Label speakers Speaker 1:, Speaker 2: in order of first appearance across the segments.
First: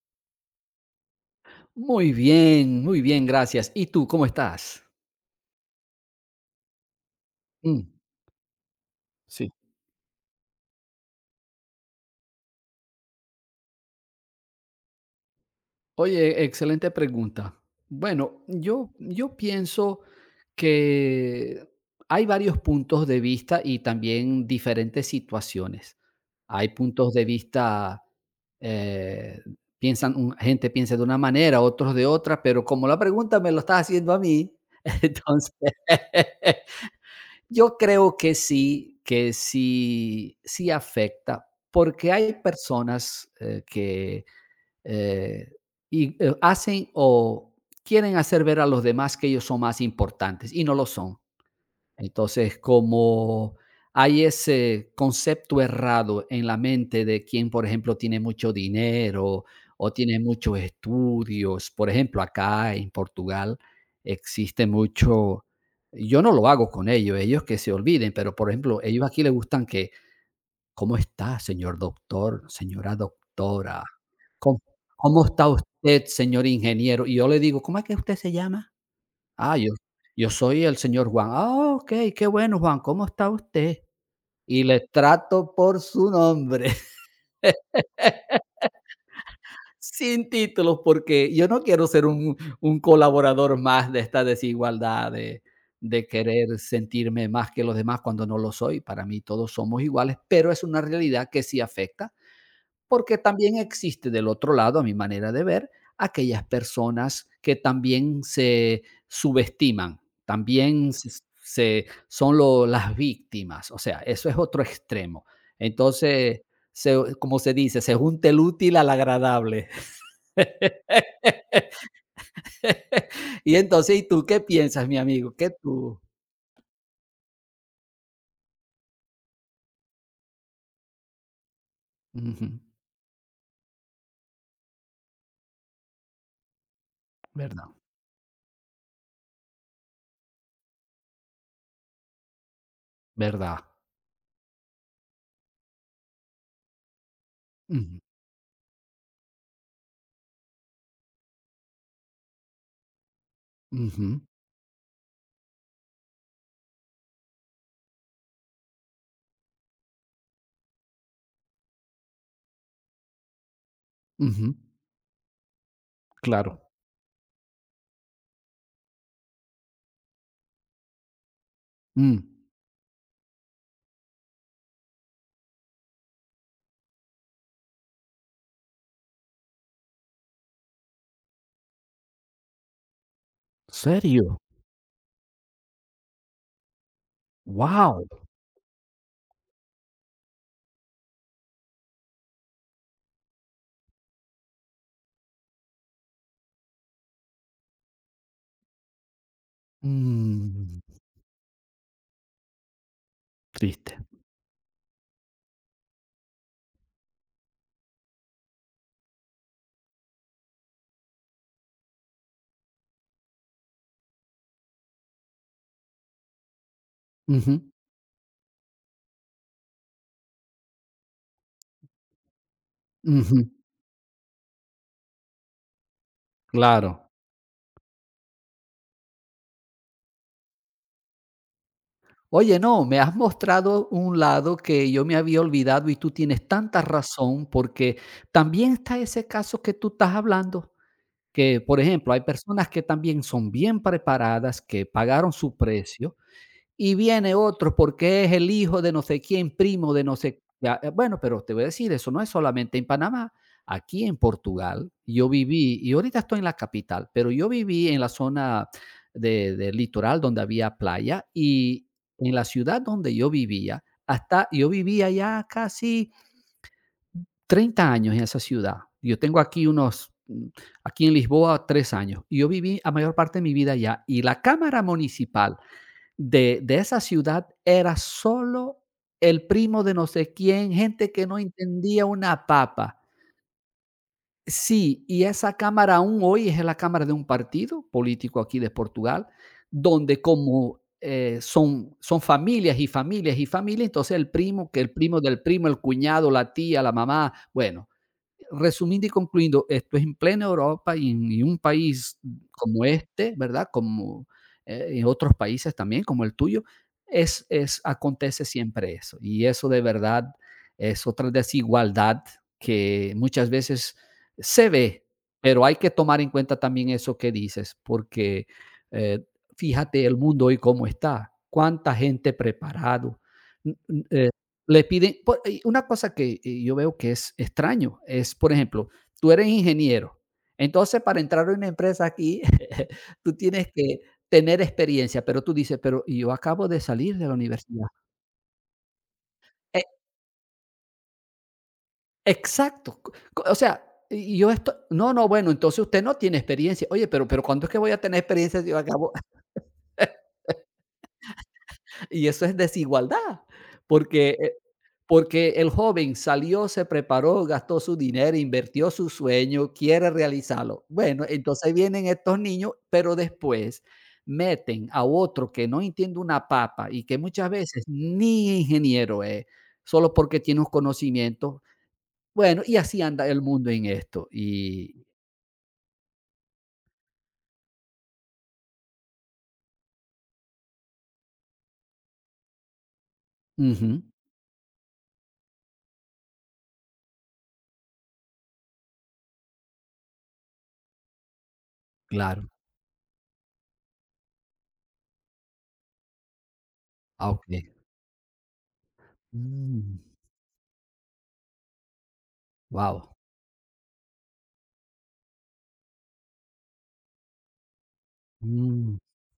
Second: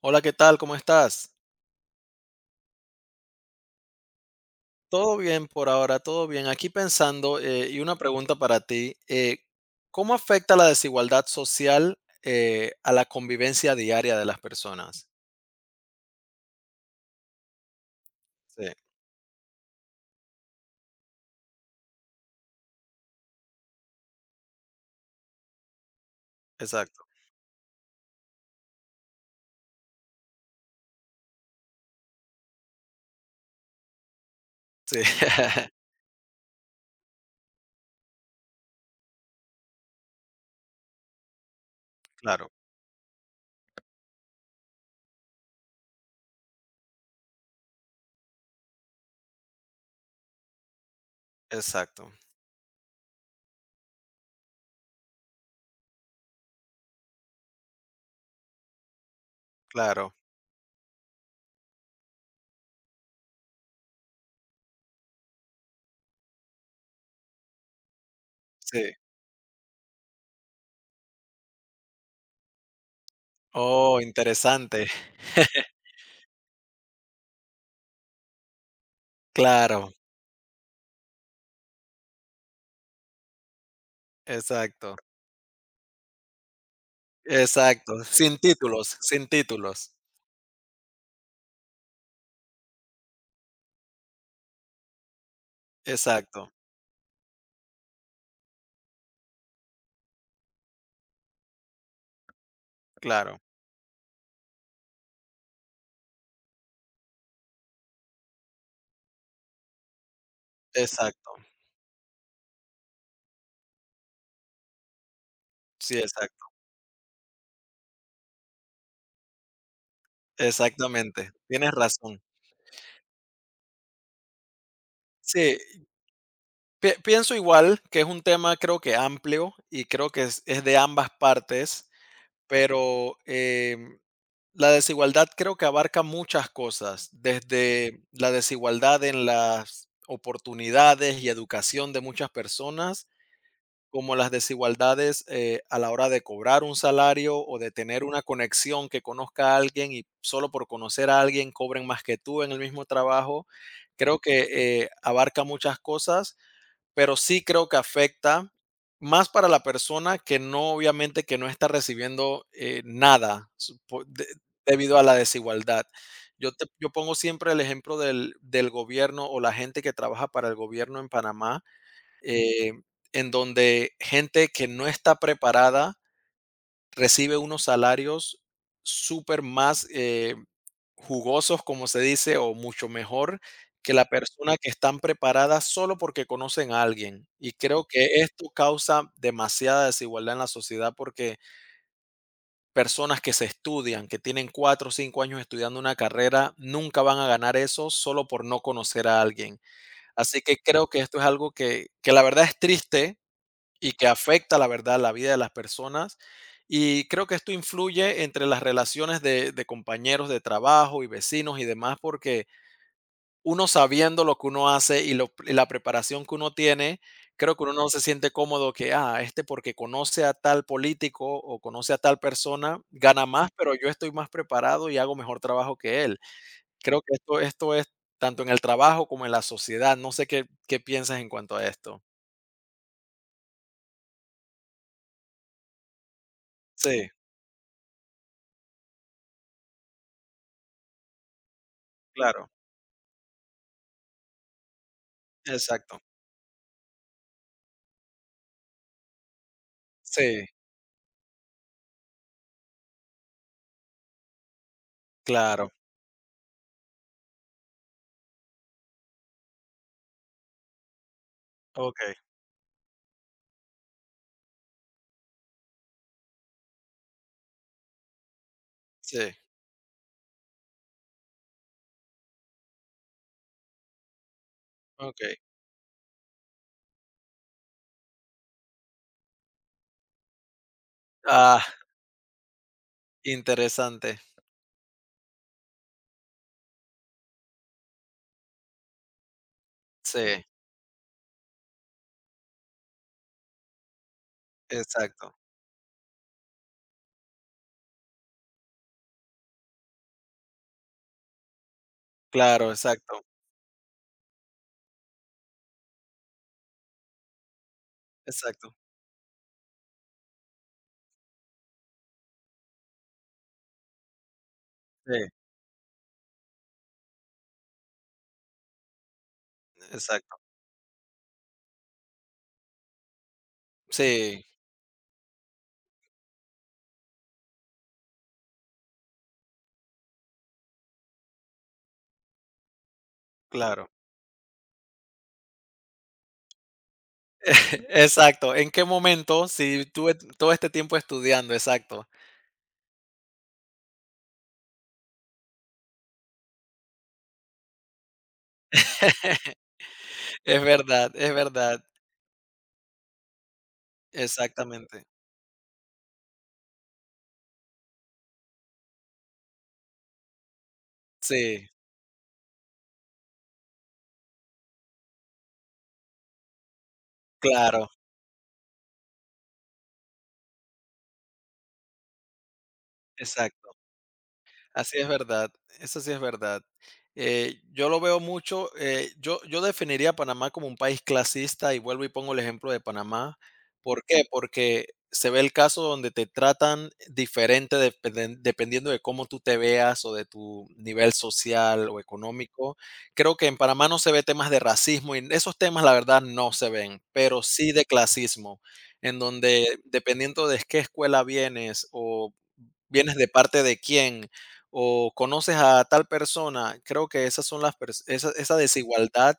Speaker 1: Hola, ¿qué tal? ¿Cómo estás?
Speaker 2: Muy bien, gracias. ¿Y tú cómo estás?
Speaker 1: Todo bien por ahora, todo bien. Aquí pensando, y
Speaker 2: Mm,
Speaker 1: una pregunta para ti,
Speaker 2: sí.
Speaker 1: ¿cómo afecta la desigualdad social, a la convivencia diaria de las personas?
Speaker 2: Oye, excelente pregunta. Bueno,
Speaker 1: Sí,
Speaker 2: yo pienso que hay varios puntos de vista y también diferentes situaciones. Hay
Speaker 1: exacto.
Speaker 2: puntos de vista, eh, piensan, gente piensa de una manera, otros de otra, pero como la pregunta me lo estás haciendo a mí,
Speaker 1: Sí,
Speaker 2: entonces Yo creo que sí, sí afecta, porque hay
Speaker 1: claro,
Speaker 2: personas que eh, y, hacen o quieren hacer ver a los demás que ellos son más importantes y no lo son.
Speaker 1: exacto,
Speaker 2: Entonces, como hay ese concepto errado en la mente de quien, por ejemplo, tiene mucho dinero o
Speaker 1: claro,
Speaker 2: tiene muchos estudios. Por ejemplo, acá en Portugal existe mucho, yo no lo hago con ellos, ellos que se olviden, pero por ejemplo,
Speaker 1: sí.
Speaker 2: ellos aquí les gustan que, ¿cómo está, señor doctor, señora doctora?
Speaker 1: Oh,
Speaker 2: ¿Cómo,
Speaker 1: interesante.
Speaker 2: cómo está usted, señor ingeniero? Y yo le digo, ¿cómo es que usted se llama? Ah, yo
Speaker 1: Claro,
Speaker 2: yo soy el señor Juan. Ah, okey, qué bueno, Juan, ¿cómo está usted? Y le
Speaker 1: exacto,
Speaker 2: trato por su nombre,
Speaker 1: exacto. Sin títulos, sin títulos.
Speaker 2: sin títulos, porque yo no quiero ser un colaborador más de esta desigualdad de
Speaker 1: Exacto,
Speaker 2: querer sentirme más que los demás cuando no lo soy. Para mí todos somos iguales, pero es una realidad que sí afecta. Porque
Speaker 1: claro,
Speaker 2: también existe del otro lado, a mi manera de ver, aquellas personas que también se subestiman, también se
Speaker 1: exacto.
Speaker 2: se son lo las víctimas. O sea, eso es otro extremo.
Speaker 1: Sí,
Speaker 2: Entonces,
Speaker 1: exacto.
Speaker 2: se como se dice, se junta el útil al agradable.
Speaker 1: Exactamente. Tienes razón.
Speaker 2: Y entonces, ¿y tú qué piensas, mi amigo? ¿Qué
Speaker 1: Sí,
Speaker 2: tú?
Speaker 1: Pienso igual, que es un tema creo que amplio y creo que es de ambas partes,
Speaker 2: Ujú,
Speaker 1: pero la desigualdad creo que abarca muchas cosas,
Speaker 2: verdad,
Speaker 1: desde la desigualdad en las oportunidades y educación de muchas personas,
Speaker 2: verdad.
Speaker 1: como las desigualdades a la hora de cobrar un salario o de
Speaker 2: Ujú,
Speaker 1: tener una conexión que conozca a alguien y solo por conocer a alguien cobren más que tú en el mismo trabajo. Creo
Speaker 2: ujú,
Speaker 1: que abarca muchas cosas, pero sí creo que afecta más para la persona que no, obviamente, que no está recibiendo nada su- po- de-
Speaker 2: ujú,
Speaker 1: debido a la desigualdad.
Speaker 2: claro.
Speaker 1: Yo pongo siempre el ejemplo del gobierno o la gente que trabaja para el gobierno en Panamá,
Speaker 2: Mm,
Speaker 1: eh, en donde gente que no está preparada recibe unos salarios súper más jugosos, como se dice, o mucho mejor que la
Speaker 2: ¿serio?
Speaker 1: persona que están preparadas solo porque conocen a alguien. Y creo que
Speaker 2: Wow.
Speaker 1: esto causa demasiada desigualdad en la sociedad porque personas que se estudian, que tienen 4 o 5 años estudiando una carrera, nunca van a ganar eso solo por no conocer a alguien. Así que
Speaker 2: Mm,
Speaker 1: creo que esto es algo que la verdad es triste y
Speaker 2: triste.
Speaker 1: que afecta, la verdad, la vida de las personas. Y creo que esto influye entre las relaciones de compañeros de trabajo y vecinos y demás, porque uno sabiendo lo que uno hace y la preparación que uno tiene, creo
Speaker 2: Ujú,
Speaker 1: que uno no se siente cómodo que, ah, este porque conoce a tal político o conoce a tal persona, gana
Speaker 2: ujú,
Speaker 1: más, pero yo estoy más preparado y hago mejor trabajo que él. Creo
Speaker 2: claro.
Speaker 1: que esto es tanto en el trabajo como en la sociedad. No sé qué piensas en cuanto a esto.
Speaker 2: Oye, no, me has mostrado un lado que yo me había olvidado y tú tienes tanta
Speaker 1: Sí,
Speaker 2: razón, porque también está ese caso que tú estás hablando, que, por ejemplo, hay
Speaker 1: claro,
Speaker 2: personas que también son bien preparadas, que pagaron su
Speaker 1: exacto,
Speaker 2: precio. Y viene otro porque es el hijo de no sé quién, primo de no sé
Speaker 1: sí.
Speaker 2: ya. Bueno, pero te voy a decir, eso no es solamente en Panamá. Aquí en Portugal yo
Speaker 1: Claro,
Speaker 2: viví, y ahorita estoy en la capital, pero yo viví en la zona del litoral, donde había playa, y
Speaker 1: okey,
Speaker 2: en la ciudad donde yo vivía, hasta yo vivía ya casi 30 años en esa ciudad. Yo
Speaker 1: sí,
Speaker 2: tengo aquí unos, mm, aquí en Lisboa, 3 años. Y yo viví la mayor parte de mi vida allá. Y la Cámara
Speaker 1: okey.
Speaker 2: Municipal de esa ciudad era solo el primo de no sé quién, gente que no
Speaker 1: Ah,
Speaker 2: entendía una papa.
Speaker 1: interesante.
Speaker 2: Sí, y esa cámara aún hoy es la cámara de un partido político aquí de Portugal, donde
Speaker 1: Sí,
Speaker 2: como, son familias y familias y familias. Entonces el primo, que el primo
Speaker 1: exacto.
Speaker 2: del primo, el cuñado, la tía, la mamá, bueno, resumiendo y concluyendo, esto es en plena Europa y en un país
Speaker 1: Claro,
Speaker 2: como
Speaker 1: exacto,
Speaker 2: este, ¿verdad? Como, en otros países también, como el tuyo, es acontece
Speaker 1: exacto.
Speaker 2: siempre eso. Y eso de verdad es otra desigualdad que muchas veces se ve,
Speaker 1: Sí,
Speaker 2: pero hay que tomar en cuenta también eso que dices. Porque, eh, fíjate el
Speaker 1: exacto.
Speaker 2: mundo hoy cómo está, cuánta gente preparado
Speaker 1: Sí,
Speaker 2: le piden. Una cosa que yo veo que es extraño es, por ejemplo, tú eres ingeniero, entonces para entrar a una empresa aquí, tú tienes
Speaker 1: claro.
Speaker 2: que tener experiencia, pero tú dices, pero yo acabo de salir de la universidad.
Speaker 1: Exacto, ¿en qué momento?
Speaker 2: E-
Speaker 1: Si tuve todo este tiempo estudiando, exacto.
Speaker 2: exacto. O sea, y yo esto, no, no, bueno, entonces usted no tiene experiencia. Oye, pero ¿cuándo es que voy a tener experiencia si yo acabo?
Speaker 1: Es verdad, es verdad.
Speaker 2: Y eso es desigualdad, porque
Speaker 1: Exactamente.
Speaker 2: porque el joven salió, se preparó, gastó su dinero, invirtió su sueño, quiere realizarlo. Bueno,
Speaker 1: Sí,
Speaker 2: entonces vienen estos niños, pero después meten a otro que no entiende una papa y que muchas veces
Speaker 1: claro,
Speaker 2: ni ingeniero es, solo porque tiene un conocimiento. Bueno, y así anda el mundo
Speaker 1: exacto.
Speaker 2: en esto.
Speaker 1: Así
Speaker 2: Y
Speaker 1: es verdad, eso sí es verdad. Yo lo veo mucho, yo definiría a Panamá como un país clasista y vuelvo y pongo el ejemplo de Panamá.
Speaker 2: ujú,
Speaker 1: ¿Por qué? Porque se ve el caso donde te tratan diferente dependiendo de cómo tú te veas o de tu nivel social o
Speaker 2: claro.
Speaker 1: económico. Creo que en Panamá no se ve temas de racismo y esos temas la verdad no se ven,
Speaker 2: Ah,
Speaker 1: pero
Speaker 2: okey.
Speaker 1: sí de clasismo, en donde
Speaker 2: Mm,
Speaker 1: dependiendo de qué escuela vienes o
Speaker 2: guau.
Speaker 1: vienes de parte de quién, o conoces a tal persona, creo que esas son esa
Speaker 2: Mm,
Speaker 1: desigualdad,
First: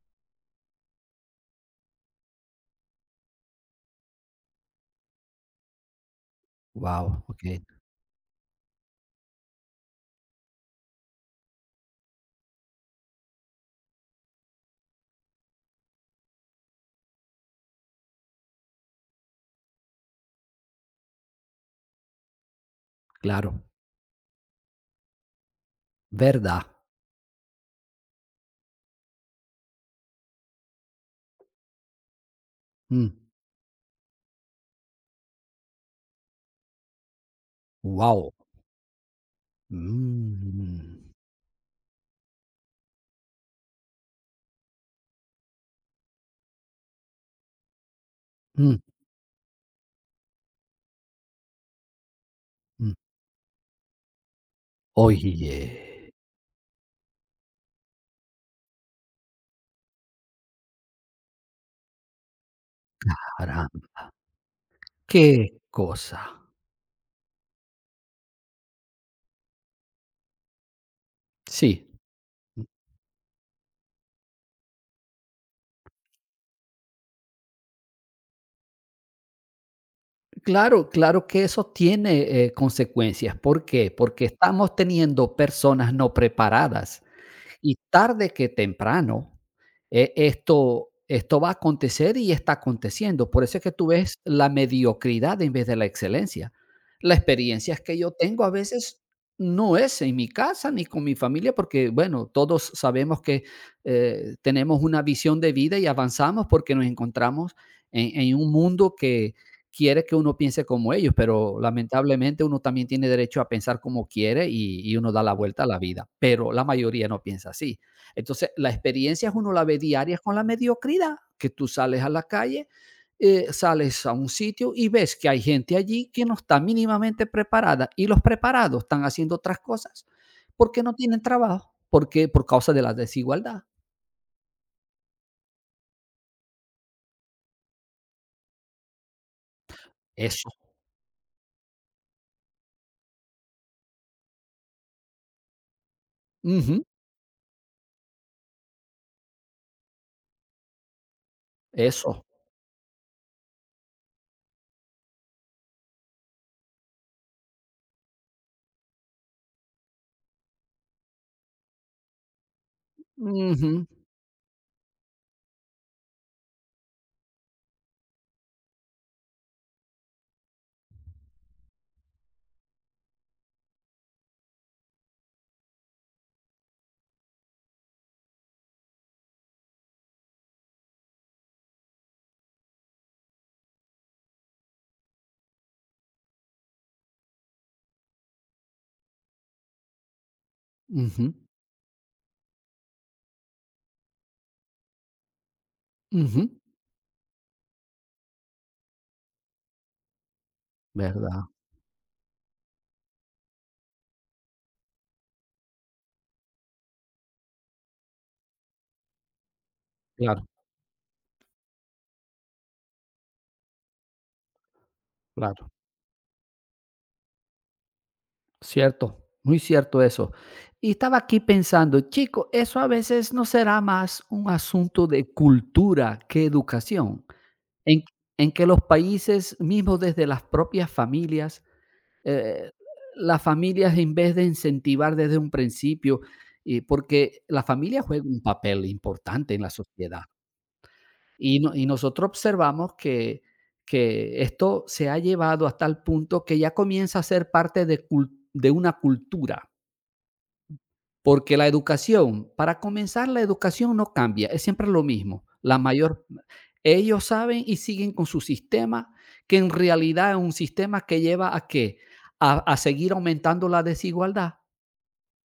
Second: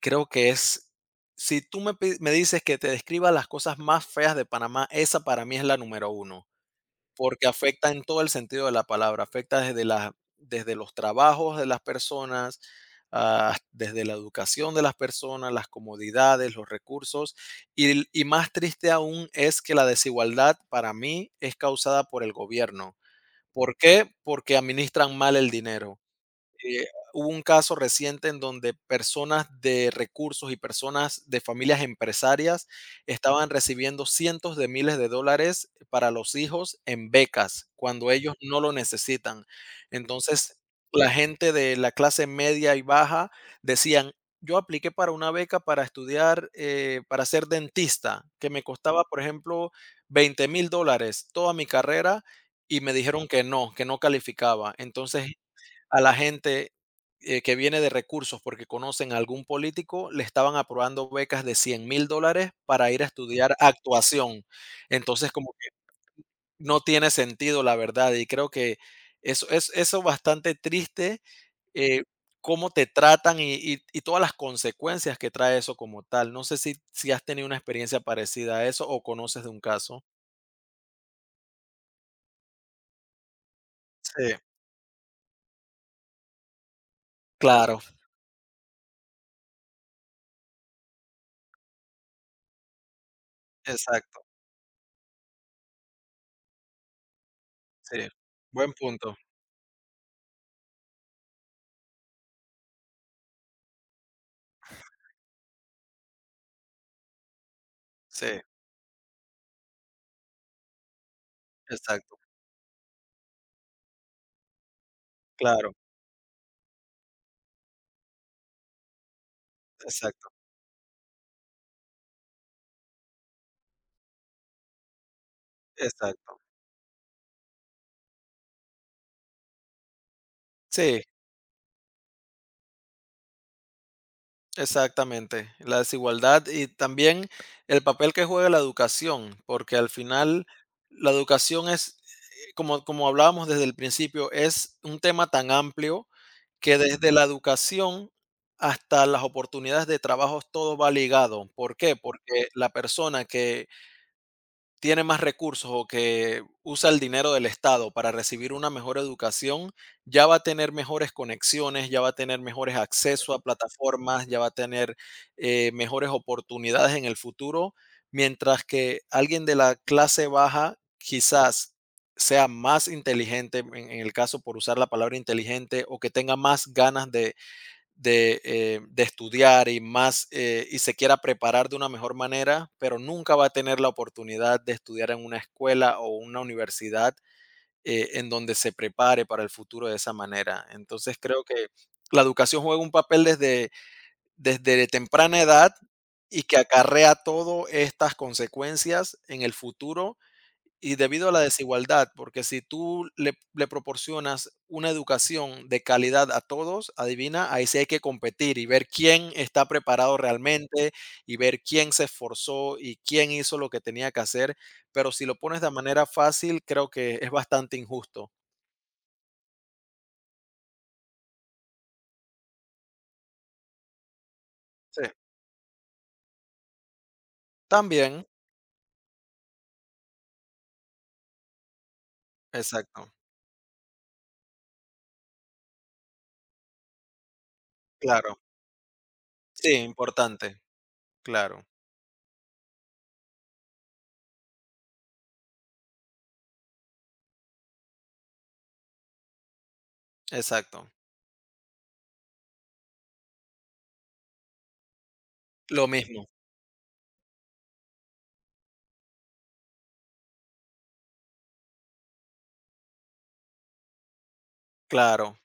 Speaker 1: creo que es, si tú me dices que te describa las cosas más feas de Panamá, esa para mí es la número uno,
Speaker 2: guau,
Speaker 1: porque
Speaker 2: okey,
Speaker 1: afecta en todo el sentido de la palabra, afecta desde los trabajos de las personas, ah, desde la educación de las personas, las comodidades, los recursos, y más triste aún es que la desigualdad para mí es causada por el gobierno.
Speaker 2: claro.
Speaker 1: ¿Por qué? Porque administran mal el dinero.
Speaker 2: ¿Verdad?
Speaker 1: Eh, hubo un caso reciente en donde personas de recursos y personas de familias empresarias
Speaker 2: Mm,
Speaker 1: estaban recibiendo cientos de miles de dólares para los hijos en becas cuando
Speaker 2: guau.
Speaker 1: ellos no lo necesitan.
Speaker 2: Mm,
Speaker 1: Entonces, la
Speaker 2: mm.
Speaker 1: gente de la clase media y baja decían, yo apliqué para una beca para estudiar, para ser dentista, que me
Speaker 2: Mh,
Speaker 1: costaba, por ejemplo, $20,000 toda mi carrera, y
Speaker 2: mh.
Speaker 1: me dijeron que no calificaba. Entonces a la
Speaker 2: Oye,
Speaker 1: gente, que viene de recursos porque conocen a algún político, le estaban aprobando becas de $100,000 para ir a estudiar
Speaker 2: caramba,
Speaker 1: actuación. Entonces, como
Speaker 2: qué
Speaker 1: que
Speaker 2: cosa.
Speaker 1: no tiene sentido, la verdad, y creo que eso es eso bastante triste,
Speaker 2: Sí,
Speaker 1: eh, cómo te tratan y todas las consecuencias que trae eso como tal. No sé si has tenido una experiencia parecida a eso o conoces de un caso.
Speaker 2: claro, claro que eso tiene, consecuencias. ¿Por qué? Porque
Speaker 1: Sí,
Speaker 2: estamos teniendo personas no preparadas. Y
Speaker 1: claro,
Speaker 2: tarde que temprano, esto va a acontecer y está aconteciendo. Por eso es que tú ves
Speaker 1: exacto,
Speaker 2: la mediocridad en vez de la excelencia. La experiencia que
Speaker 1: sí.
Speaker 2: yo tengo a
Speaker 1: Buen
Speaker 2: veces
Speaker 1: punto.
Speaker 2: no es en mi casa ni con mi familia, porque, bueno, todos sabemos que tenemos una visión de vida y avanzamos porque nos encontramos en
Speaker 1: Sí,
Speaker 2: un mundo que quiere que uno piense como ellos, pero
Speaker 1: exacto,
Speaker 2: lamentablemente uno también tiene derecho a pensar como quiere, y uno da la vuelta a
Speaker 1: claro,
Speaker 2: la vida, pero la mayoría no piensa así. Entonces, las experiencias uno la ve diarias
Speaker 1: exacto.
Speaker 2: con la mediocridad, que tú sales a la calle, sales a un sitio y ves que hay gente allí que no
Speaker 1: Exacto.
Speaker 2: está mínimamente preparada, y los preparados están haciendo otras cosas porque no
Speaker 1: Sí,
Speaker 2: tienen trabajo, porque por causa de la desigualdad.
Speaker 1: exactamente. La desigualdad y también el papel que juega la educación, porque al final
Speaker 2: Eso,
Speaker 1: la educación es, como hablábamos desde el principio, es un tema tan amplio que
Speaker 2: ujú,
Speaker 1: desde la educación hasta las oportunidades de trabajo todo va ligado. ¿Por qué?
Speaker 2: eso,
Speaker 1: Porque la persona que tiene más recursos o que usa el dinero del Estado para recibir una mejor educación, ya va a tener mejores conexiones, ya va a tener mejores accesos a
Speaker 2: ujú,
Speaker 1: plataformas, ya va a tener mejores oportunidades en el futuro, mientras que alguien de la clase baja quizás sea más inteligente, en el caso por usar la palabra inteligente, o que tenga más ganas de estudiar y más y se quiera preparar de una mejor manera, pero nunca va a tener la oportunidad de estudiar en una escuela o una universidad en donde se prepare para el futuro de esa manera. Entonces
Speaker 2: ujú,
Speaker 1: creo que la educación juega un papel desde, desde temprana edad y
Speaker 2: ujú,
Speaker 1: que acarrea todas estas consecuencias en el futuro y debido a la
Speaker 2: ¿verdad?
Speaker 1: desigualdad, porque si tú le proporcionas una educación de calidad a todos, adivina, ahí sí hay que competir y ver quién está preparado
Speaker 2: Claro.
Speaker 1: realmente y ver quién se esforzó y quién hizo lo que tenía que hacer. Pero si lo pones
Speaker 2: Claro.
Speaker 1: de manera fácil, creo que es bastante injusto.
Speaker 2: Cierto, muy cierto eso. Y estaba aquí pensando, chico, eso a veces no será más un
Speaker 1: Sí.
Speaker 2: asunto de cultura que educación, en,
Speaker 1: También,
Speaker 2: en que los países, mismos desde las propias familias, eh,
Speaker 1: exacto,
Speaker 2: las familias en vez de incentivar desde un principio, y porque la familia juega
Speaker 1: claro.
Speaker 2: un papel importante en la
Speaker 1: Sí,
Speaker 2: sociedad.
Speaker 1: importante,
Speaker 2: Y,
Speaker 1: claro,
Speaker 2: y nosotros observamos que esto se ha llevado hasta el punto que ya comienza a ser parte de, de una cultura,
Speaker 1: exacto.
Speaker 2: porque la educación, para comenzar, la educación no cambia, es siempre lo mismo. La
Speaker 1: Lo
Speaker 2: mayor,
Speaker 1: mismo,
Speaker 2: ellos saben y siguen con su sistema, que en realidad es un sistema que lleva a qué? A seguir aumentando la desigualdad,
Speaker 1: claro.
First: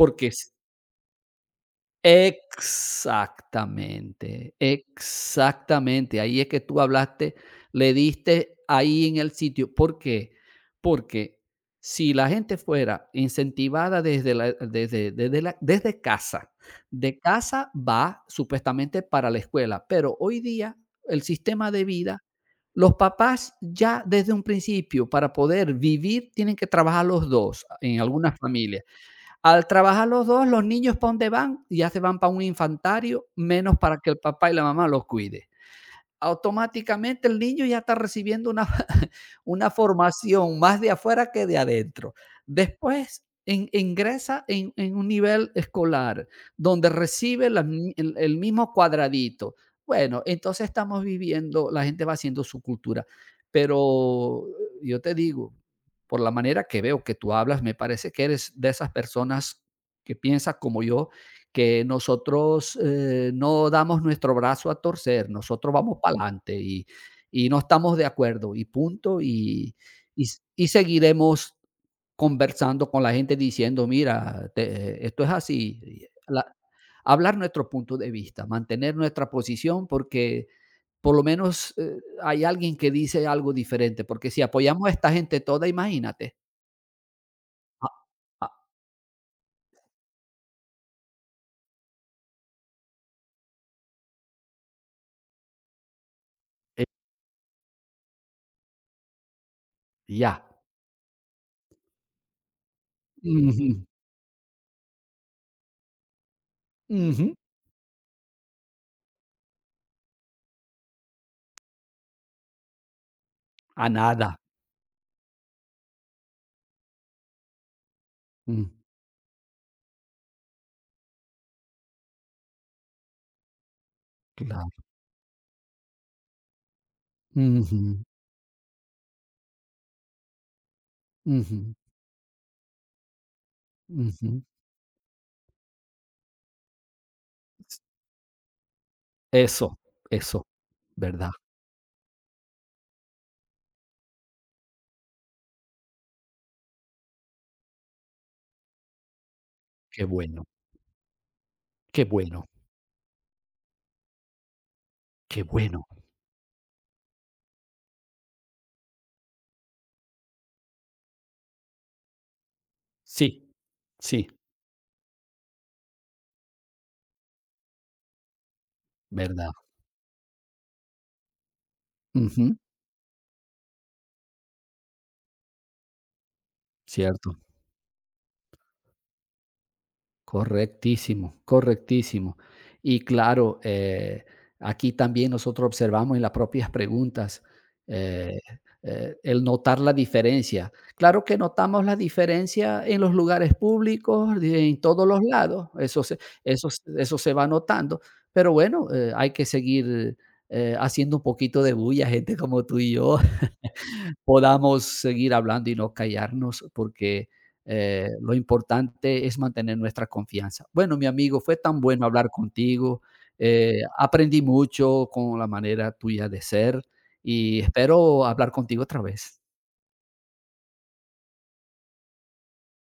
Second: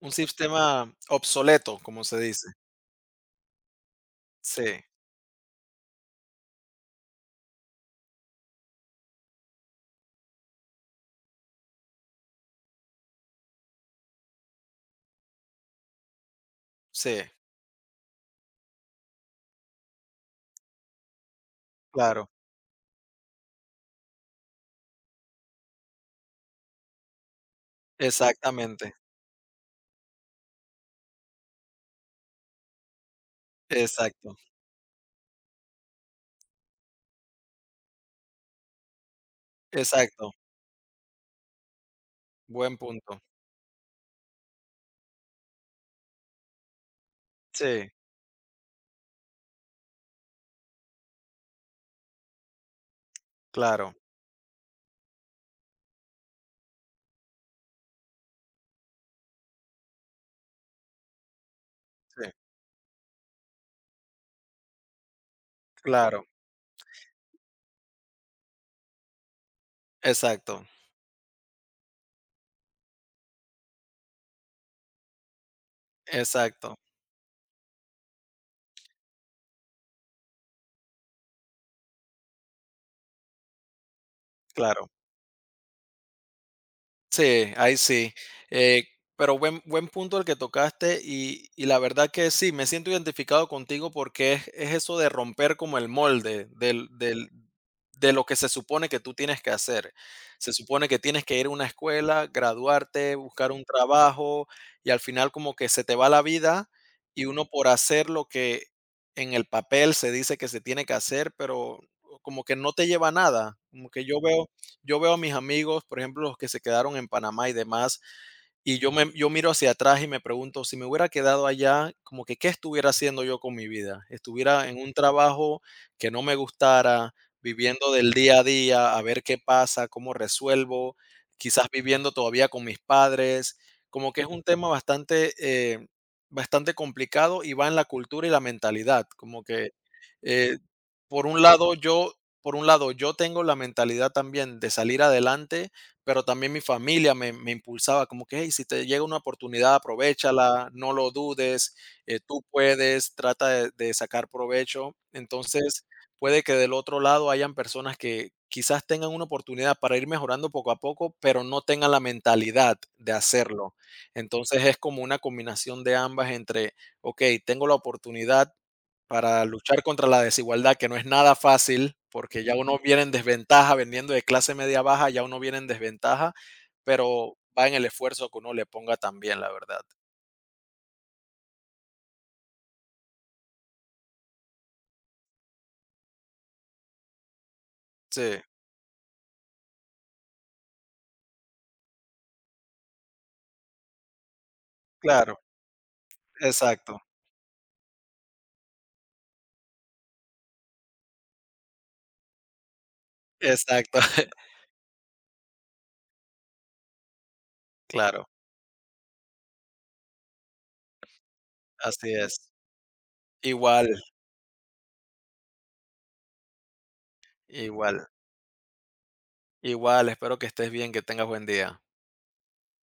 Speaker 1: Un sistema obsoleto, como se dice.
Speaker 2: exactamente,
Speaker 1: Sí,
Speaker 2: exactamente. Ahí es que tú hablaste, le diste ahí en el sitio. ¿Por qué? Porque si la gente fuera incentivada desde la desde casa, de
Speaker 1: sí,
Speaker 2: casa va supuestamente para la escuela, pero hoy día el sistema de vida,
Speaker 1: claro.
Speaker 2: los papás ya desde un principio, para poder vivir, tienen que trabajar los dos, en algunas familias.
Speaker 1: Exactamente,
Speaker 2: Al trabajar los 2, los niños, ¿para dónde van? Ya se van para un infantario, menos para que el
Speaker 1: exacto,
Speaker 2: papá y la mamá los cuide, automáticamente el niño ya está recibiendo una una
Speaker 1: exacto,
Speaker 2: formación más de afuera que de adentro.
Speaker 1: buen punto.
Speaker 2: Después in ingresa en un nivel escolar donde recibe la
Speaker 1: Sí,
Speaker 2: mi el mismo cuadradito. Bueno, entonces estamos viviendo, la gente va haciendo su cultura,
Speaker 1: claro,
Speaker 2: pero yo te digo, por la manera que veo que tú hablas, me parece que eres de esas personas que piensa como yo, que
Speaker 1: sí,
Speaker 2: nosotros, no damos nuestro brazo a torcer, nosotros vamos para
Speaker 1: claro,
Speaker 2: adelante y no estamos de acuerdo y punto, y s
Speaker 1: exacto,
Speaker 2: y seguiremos conversando con la gente diciendo: "Mira, te esto es así", y la
Speaker 1: exacto,
Speaker 2: hablar nuestro punto de vista, mantener nuestra posición, porque por lo menos, hay alguien que dice algo diferente, porque si apoyamos a
Speaker 1: claro.
Speaker 2: esta gente toda, imagínate.
Speaker 1: Sí, ahí
Speaker 2: Ah,
Speaker 1: sí.
Speaker 2: ah,
Speaker 1: Eh, pero buen punto el que tocaste y la verdad que sí, me siento identificado contigo porque es eso de romper como el molde
Speaker 2: eh,
Speaker 1: de lo que se supone que tú tienes que hacer.
Speaker 2: ya.
Speaker 1: Se supone que tienes que ir a una escuela, graduarte, buscar un
Speaker 2: Ujú,
Speaker 1: trabajo y al final como que se te va la vida y
Speaker 2: ujú,
Speaker 1: uno por hacer lo que en el papel se dice que se tiene que hacer, pero como que no te lleva a nada.
Speaker 2: a
Speaker 1: Como que yo
Speaker 2: nada.
Speaker 1: veo pues, yo veo a mis amigos, por ejemplo, los que se quedaron en Panamá y demás,
Speaker 2: Mm,
Speaker 1: yo miro hacia atrás y me pregunto, si me hubiera quedado allá, como que, ¿qué estuviera haciendo yo con mi vida? Estuviera en
Speaker 2: claro.
Speaker 1: un trabajo que no me gustara,
Speaker 2: Ujú,
Speaker 1: viviendo del día a día, a ver qué pasa, cómo resuelvo, quizás
Speaker 2: ujú,
Speaker 1: viviendo todavía con mis padres, como que es
Speaker 2: ujú.
Speaker 1: un tema bastante, bastante complicado y va en la cultura y la mentalidad, como que
Speaker 2: Eso, eso,
Speaker 1: eh, por
Speaker 2: ¿verdad?
Speaker 1: un lado, yo por un lado, yo tengo la mentalidad también de salir adelante, pero también mi me impulsaba como que, hey, si te llega una oportunidad,
Speaker 2: Qué bueno,
Speaker 1: aprovéchala, no lo dudes,
Speaker 2: qué
Speaker 1: tú
Speaker 2: bueno,
Speaker 1: puedes, trata de sacar provecho.
Speaker 2: qué bueno.
Speaker 1: Entonces, puede que del otro lado hayan personas que quizás tengan una oportunidad para ir mejorando poco a poco, pero no tengan la mentalidad de
Speaker 2: Sí,
Speaker 1: hacerlo.
Speaker 2: sí,
Speaker 1: Entonces, es como una combinación de ambas entre, ok, tengo la oportunidad, para
Speaker 2: ¿verdad?
Speaker 1: luchar contra la desigualdad, que no es nada fácil, porque
Speaker 2: Ujú,
Speaker 1: ya uno viene en desventaja, vendiendo de clase media baja, ya uno viene en desventaja,
Speaker 2: cierto.
Speaker 1: pero va en el esfuerzo que uno le ponga también, la verdad.
Speaker 2: Correctísimo, correctísimo. Y claro, aquí también nosotros observamos en las propias preguntas eh,
Speaker 1: Sí,
Speaker 2: el notar la diferencia. Claro que notamos la diferencia en los lugares públicos, en todos los
Speaker 1: claro,
Speaker 2: lados, eso se,
Speaker 1: exacto,
Speaker 2: eso se va notando, pero bueno, hay que seguir haciendo un poquito de bulla, gente como tú y yo,
Speaker 1: exacto,
Speaker 2: podamos seguir hablando y no callarnos, porque,
Speaker 1: claro,
Speaker 2: lo importante es mantener nuestra confianza. Bueno, mi amigo, fue tan bueno
Speaker 1: así
Speaker 2: hablar
Speaker 1: es.
Speaker 2: contigo,
Speaker 1: Igual,
Speaker 2: aprendí mucho con la manera tuya de ser y
Speaker 1: igual,
Speaker 2: espero hablar contigo otra vez.
Speaker 1: igual, espero que estés bien, que tengas buen día.